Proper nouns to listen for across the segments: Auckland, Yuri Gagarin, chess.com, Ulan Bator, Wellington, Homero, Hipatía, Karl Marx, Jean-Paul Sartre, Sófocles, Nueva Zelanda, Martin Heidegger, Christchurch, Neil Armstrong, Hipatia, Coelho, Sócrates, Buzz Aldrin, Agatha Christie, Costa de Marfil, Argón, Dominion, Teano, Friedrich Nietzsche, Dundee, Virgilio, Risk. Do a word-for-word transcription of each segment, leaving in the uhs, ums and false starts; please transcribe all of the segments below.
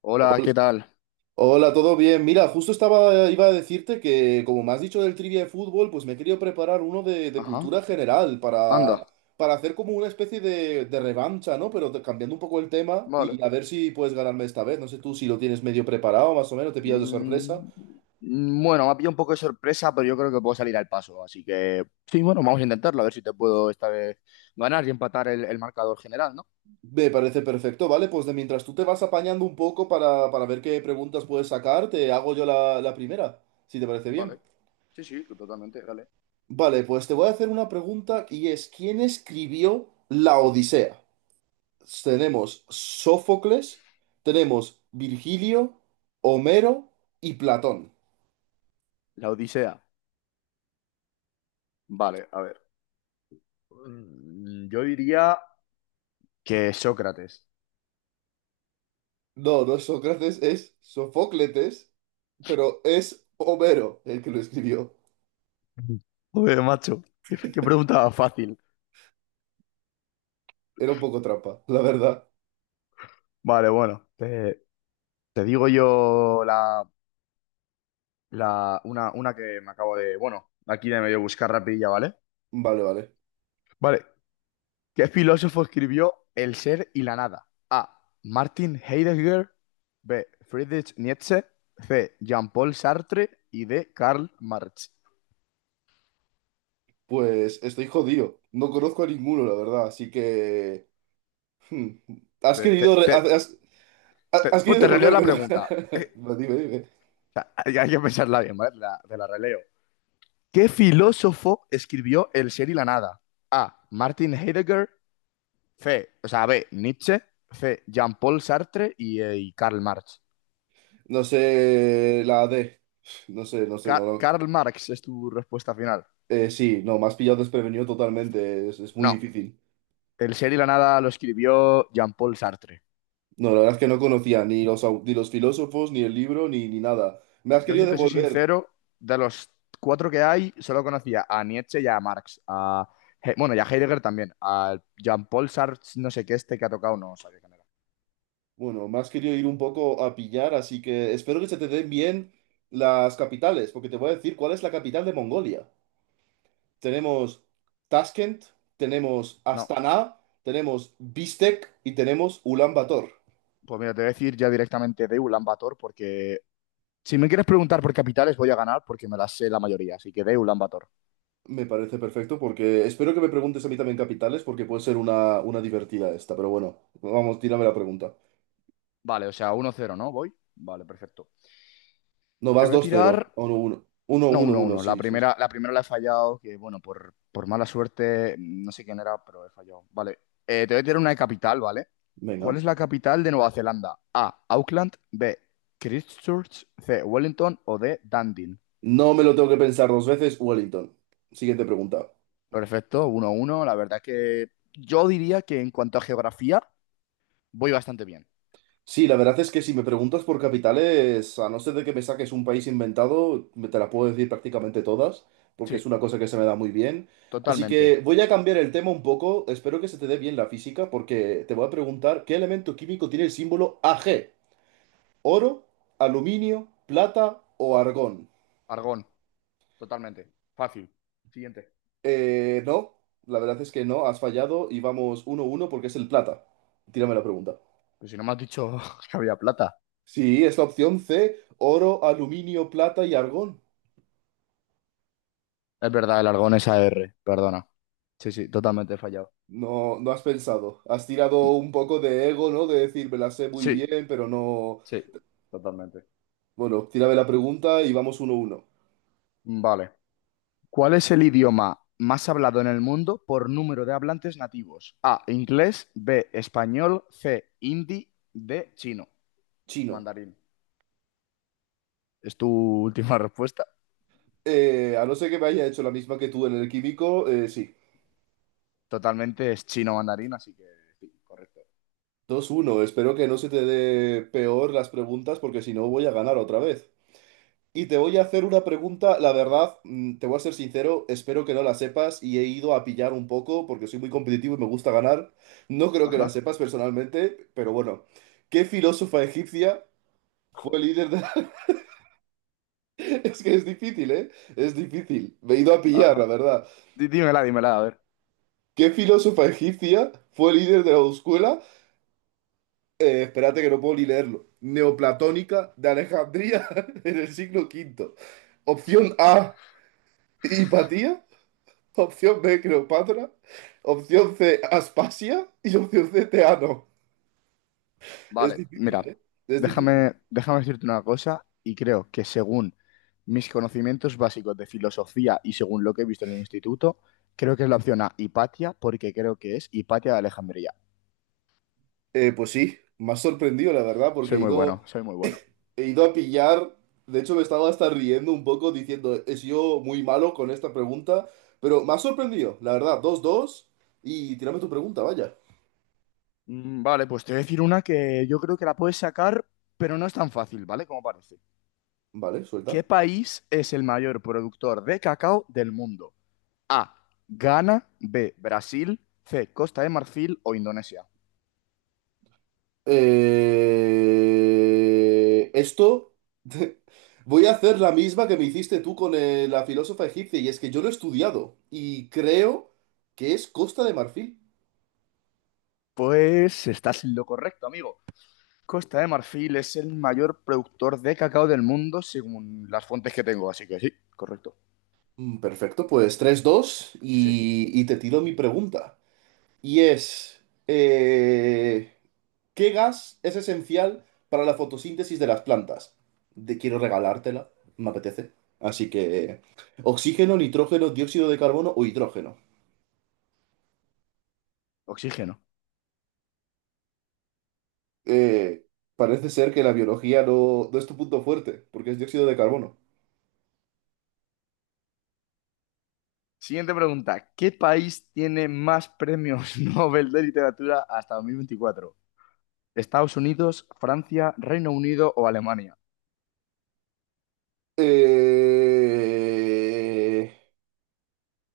Hola, ¿qué Hol- tal? Hola, ¿todo bien? Mira, justo estaba, iba a decirte que, como me has dicho del trivia de fútbol, pues me he querido preparar uno de, de Ajá, cultura general anda, para, para hacer como una especie de, de revancha, ¿no? Pero te- cambiando un poco el tema vale. y a ver si puedes ganarme esta vez. No sé tú si lo tienes medio preparado, más o menos, te pillas de sorpresa. Mm, mm, bueno, me ha pillado un poco de sorpresa, pero yo creo que puedo salir al paso. Así que, sí, bueno, vamos a intentarlo, a ver si te puedo esta vez ganar y empatar el, el marcador general, ¿no? Me parece perfecto, ¿vale? Pues de mientras tú te vas apañando un poco para, para ver qué preguntas puedes sacar, te hago yo la, la primera, si te parece bien. Vale, sí, sí, totalmente, dale. Vale, pues te voy a hacer una pregunta y es, ¿quién escribió La Odisea? Tenemos Sófocles, tenemos Virgilio, Homero y Platón. La Odisea. Vale, a ver. Mm, yo diría que Sócrates. No, no es Sócrates, es Sofócletes, pero es Homero el que lo escribió. Mm. Joder, macho, qué, qué pregunta fácil. Era un poco trampa, la verdad. Vale, bueno, te, te digo yo La, una, una que me acabo de, bueno, aquí de medio buscar rapidilla, ¿vale? Vale, vale. Vale. ¿Qué filósofo escribió El ser y la nada? A. Martin Heidegger. B. Friedrich Nietzsche. C. Jean-Paul Sartre. Y D. Karl Marx. Pues estoy jodido. No conozco a ninguno, la verdad, así que... hmm, Has Te, te, querido... re- te, Has, has- te- has pues querido te releo la devolvérmela. pregunta. Eh, Dime, dime. o sea, hay, hay que pensarla bien, ¿vale? La- te la releo. ¿Qué filósofo escribió El ser y la nada? A. Martin Heidegger. C. O sea, B. Nietzsche. C. Jean-Paul Sartre y, eh, y Karl Marx. No sé la de. No sé, no sé, no, Ca- no. Karl Marx es tu respuesta final. Eh, sí, no, más pillado desprevenido totalmente, es, es muy No, difícil. el ser y la nada lo escribió Jean-Paul Sartre. No, la verdad es que no conocía ni los, au- ni los filósofos, ni el libro, ni, ni nada. Me has Yo, querido si te soy devolver, sincero, de los cuatro que hay, solo conocía a Nietzsche y a Marx. A He- bueno, y a Heidegger también. A Jean-Paul Sartre, no sé qué, este que ha tocado, no sabía quién era. bueno, me has querido ir un poco a pillar, así que espero que se te den bien las capitales, porque te voy a decir cuál es la capital de Mongolia. Tenemos Tashkent, tenemos No, Astana, tenemos Bishkek y tenemos Ulan Bator. pues mira, te voy a decir ya directamente de Ulan Bator, porque si me quieres preguntar por capitales, voy a ganar porque me las sé la mayoría. Así que de Ulan Bator. Me parece perfecto porque espero que me preguntes a mí también capitales, porque puede ser una, una divertida esta, pero bueno, vamos, tírame la pregunta. Vale, o sea, uno cero, ¿no? Voy. Vale, perfecto. No, Te vas voy a dos cero, tirar. uno, uno, uno, No, uno, uno, uno, uno. La sí, sí, sí. primera, la primera la he fallado, que bueno, por, por mala suerte, no sé quién era, pero he fallado. Vale. Eh, te voy a tirar una de capital, ¿vale? ¿Cuál Venga. es la capital de Nueva Zelanda? A. Auckland. B. Christchurch. C. Wellington. O D. Dundee. No me lo tengo que pensar dos veces, Wellington. Siguiente pregunta. Perfecto, uno, uno. La verdad que yo diría que en cuanto a geografía, voy bastante bien. Sí, la verdad es que si me preguntas por capitales, a no ser de que me saques un país inventado, me te la puedo decir prácticamente todas, porque Sí, es una cosa que se me da muy bien. Así que totalmente. voy a cambiar el tema un poco. Espero que se te dé bien la física, porque te voy a preguntar qué elemento químico tiene el símbolo a ge. ¿Oro, aluminio, plata o argón? Argón, totalmente. Fácil. Siguiente. Eh, no, la verdad es que no, has fallado y vamos uno uno porque es el plata. Tírame la pregunta. Pues si no me has dicho que había plata. Sí, es la opción ce, oro, aluminio, plata y argón. Es verdad, el argón es A R. Perdona. Sí, sí, totalmente fallado. No, no has pensado. Has tirado Sí, un poco de ego, ¿no? De decir, me la sé muy bien, pero no. sí, totalmente. Bueno, tírame la pregunta y vamos uno uno. Vale. ¿Cuál es el idioma más hablado en el mundo por número de hablantes nativos? A, inglés, B, español, C, hindi, D, chino, Chino. mandarín. ¿Es tu última respuesta? Eh, a no ser que me haya hecho la misma que tú en el químico, eh, sí. Totalmente es chino mandarín, así que sí, correcto. Dos uno. Espero que no se te dé peor las preguntas porque si no voy a ganar otra vez. Y te voy a hacer una pregunta, la verdad, mm, te voy a ser sincero, espero que no la sepas y he ido a pillar un poco porque soy muy competitivo y me gusta ganar. No creo que la Ajá. sepas personalmente, pero bueno, ¿qué filósofa egipcia Joder, fue líder de... Es que es difícil, ¿eh? Es difícil. Me he ido a pillar, ajá. la verdad. Dí- Dímela, dímela, a ver. ¿Qué filósofa egipcia fue líder de la escuela? Eh, espérate que no puedo ni leerlo. Neoplatónica de Alejandría en el siglo quinto. Opción A, Hipatía. Opción be, Cleopatra. Opción C, Aspasia. Y opción ce, Teano. Es Vale, difícil, mira, ¿eh? Es difícil. déjame, déjame decirte una cosa y creo que según mis conocimientos básicos de filosofía y según lo que he visto en el instituto, creo que es la opción A, Hipatia, porque creo que es Hipatia de Alejandría. Eh, pues sí, me ha sorprendido, la verdad, porque Soy he muy ido, bueno, soy muy bueno. he ido a pillar. De hecho, me estaba hasta riendo un poco diciendo, he sido muy malo con esta pregunta. Pero me ha sorprendido, la verdad. Dos dos. Y tírame tu pregunta, vaya. Mm, Vale, pues te voy a decir una que yo creo que la puedes sacar, pero no es tan fácil, ¿vale? Como parece. Vale, ¿Qué suelta. país es el mayor productor de cacao del mundo? A, Ghana, B, Brasil, C, Costa de Marfil o Indonesia. Eh, esto, voy a hacer la misma que me hiciste tú con eh, la filósofa egipcia, y es que yo lo he estudiado y creo que es Costa de Marfil. Pues estás en lo correcto, amigo. Costa de Marfil es el mayor productor de cacao del mundo según las fuentes que tengo, así que sí, correcto. Mm, Perfecto, pues tres dos Sí, y, y te tiro mi pregunta. Y es, eh, ¿qué gas es esencial para la fotosíntesis de las plantas? Te quiero regalártela, me apetece. Así que, ¿oxígeno, nitrógeno, dióxido de carbono o hidrógeno? oxígeno. eh, Parece ser que la biología no, no es tu punto fuerte, porque es dióxido de carbono. Siguiente pregunta. ¿Qué país tiene más premios Nobel de literatura hasta dos mil veinticuatro? ¿Estados Unidos, Francia, Reino Unido o Alemania? Eh,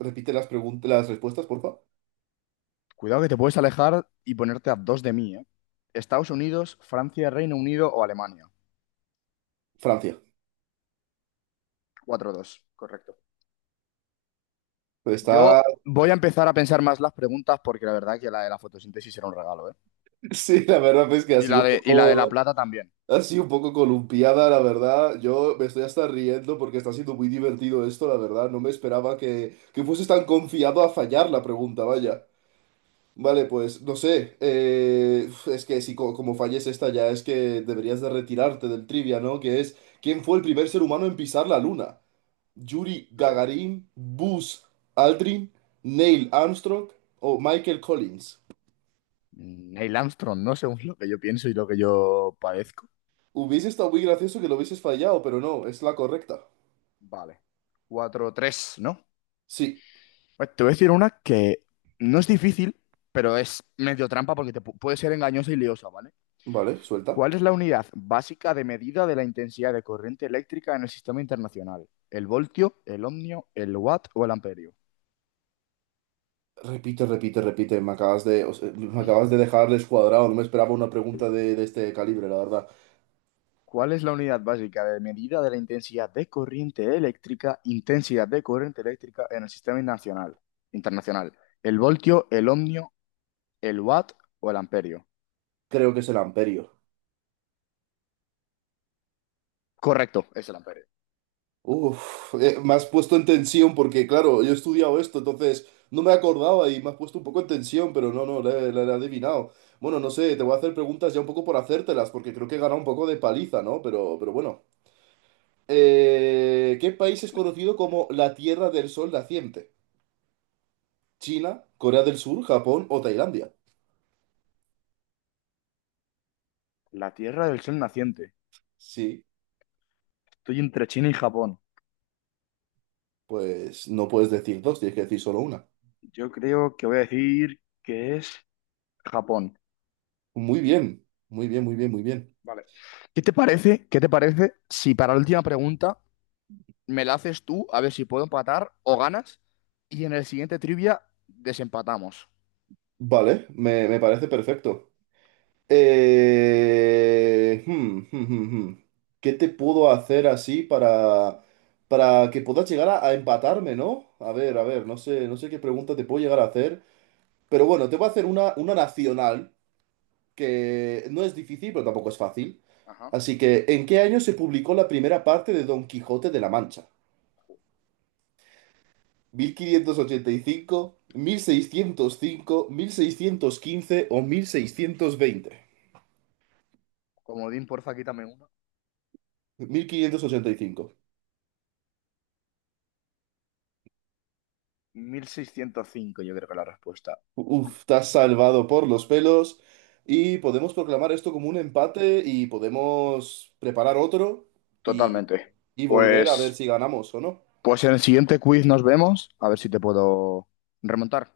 Repite las preguntas, las respuestas, por favor. Cuidado que te puedes alejar y ponerte a dos de mí, ¿eh? Estados Unidos, Francia, Reino Unido o Alemania. Francia. cuatro dos, correcto. Pues está, Yo voy a empezar a pensar más las preguntas porque la verdad que la de la fotosíntesis era un regalo, ¿eh? sí, la verdad es que ha Y sido la un de, y la de La poco, Plata también. ha sido un poco columpiada, la verdad. Yo me estoy hasta riendo porque está siendo muy divertido esto, la verdad. No me esperaba que, que fuese tan confiado a fallar la pregunta, Sí, vaya. Vale, pues no sé. Eh, uf, es que si co- como falles esta ya es que deberías de retirarte del trivia, ¿no? Que es, ¿quién fue el primer ser humano en pisar la luna? ¿Yuri eh, Gagarin, Buzz Aldrin, Neil Armstrong o Michael Collins? Neil Armstrong, ¿no? Según lo que yo pienso y lo que yo padezco. Hubiese estado muy gracioso que lo hubieses fallado, pero no, es la correcta. Vale. Cuatro tres, ¿no? Sí, Pues te voy a decir una que no es difícil, pero es medio trampa porque te pu- puede ser engañosa y liosa, ¿vale? vale, suelta. ¿Cuál es la unidad básica de medida de la intensidad de corriente eléctrica en el sistema internacional? ¿El voltio, el ohmio, el watt o el amperio? Repite, repite, repite. Me acabas de, o sea, me acabas de dejar descuadrado. No me esperaba una pregunta de, de este calibre, la verdad. ¿Cuál es la unidad básica de medida de la intensidad de corriente eléctrica, intensidad de corriente eléctrica en el sistema nacional, internacional? ¿El voltio, el ohmio, el watt o el amperio? Creo que es el amperio. Correcto, es el amperio. Uf, eh, me has puesto en tensión porque, claro, yo he estudiado esto, entonces no me acordaba y me has puesto un poco en tensión, pero no, no, la he la he adivinado. Bueno, no sé, te voy a hacer preguntas ya un poco por hacértelas, porque creo que he ganado un poco de paliza, ¿no? Pero, pero bueno. Eh, ¿qué país es conocido como la Tierra del Sol Naciente? ¿China, Corea del Sur, Japón o Tailandia? La Tierra del Sol naciente. Sí, Estoy entre China y Japón. pues no puedes decir dos, tienes que decir solo una. Yo creo que voy a decir que es Japón. Muy bien, muy bien, muy bien, muy bien. Vale. ¿Qué te parece? ¿Qué te parece si para la última pregunta me la haces tú a ver si puedo empatar o ganas y en el siguiente trivia desempatamos? Vale, me, me parece perfecto. Eh, hmm, hmm, hmm, hmm. ¿Qué te puedo hacer así para, para que puedas llegar a, a empatarme, ¿no? A ver, a ver, no sé, no sé qué pregunta te puedo llegar a hacer, pero bueno, te voy a hacer una, una nacional que no es difícil, pero tampoco es fácil. Ajá. Así que, ¿en qué año se publicó la primera parte de Don Quijote de la Mancha? Mil mil quinientos ochenta y cinco, cinco, mil seiscientos cinco, mil seiscientos quince o mil Mil seiscientos veinte? Comodín, porfa, quítame uno. Mil quinientos ochenta y cinco. Mil seiscientos cinco yo creo que la respuesta. Uf, estás salvado por los pelos y podemos proclamar esto como un empate y podemos preparar otro y, Totalmente. y volver a ver Pues, si ganamos o no. pues en el siguiente quiz nos vemos. A ver si te puedo remontar.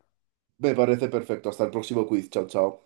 Me parece perfecto. Hasta el próximo quiz. Chao, chao.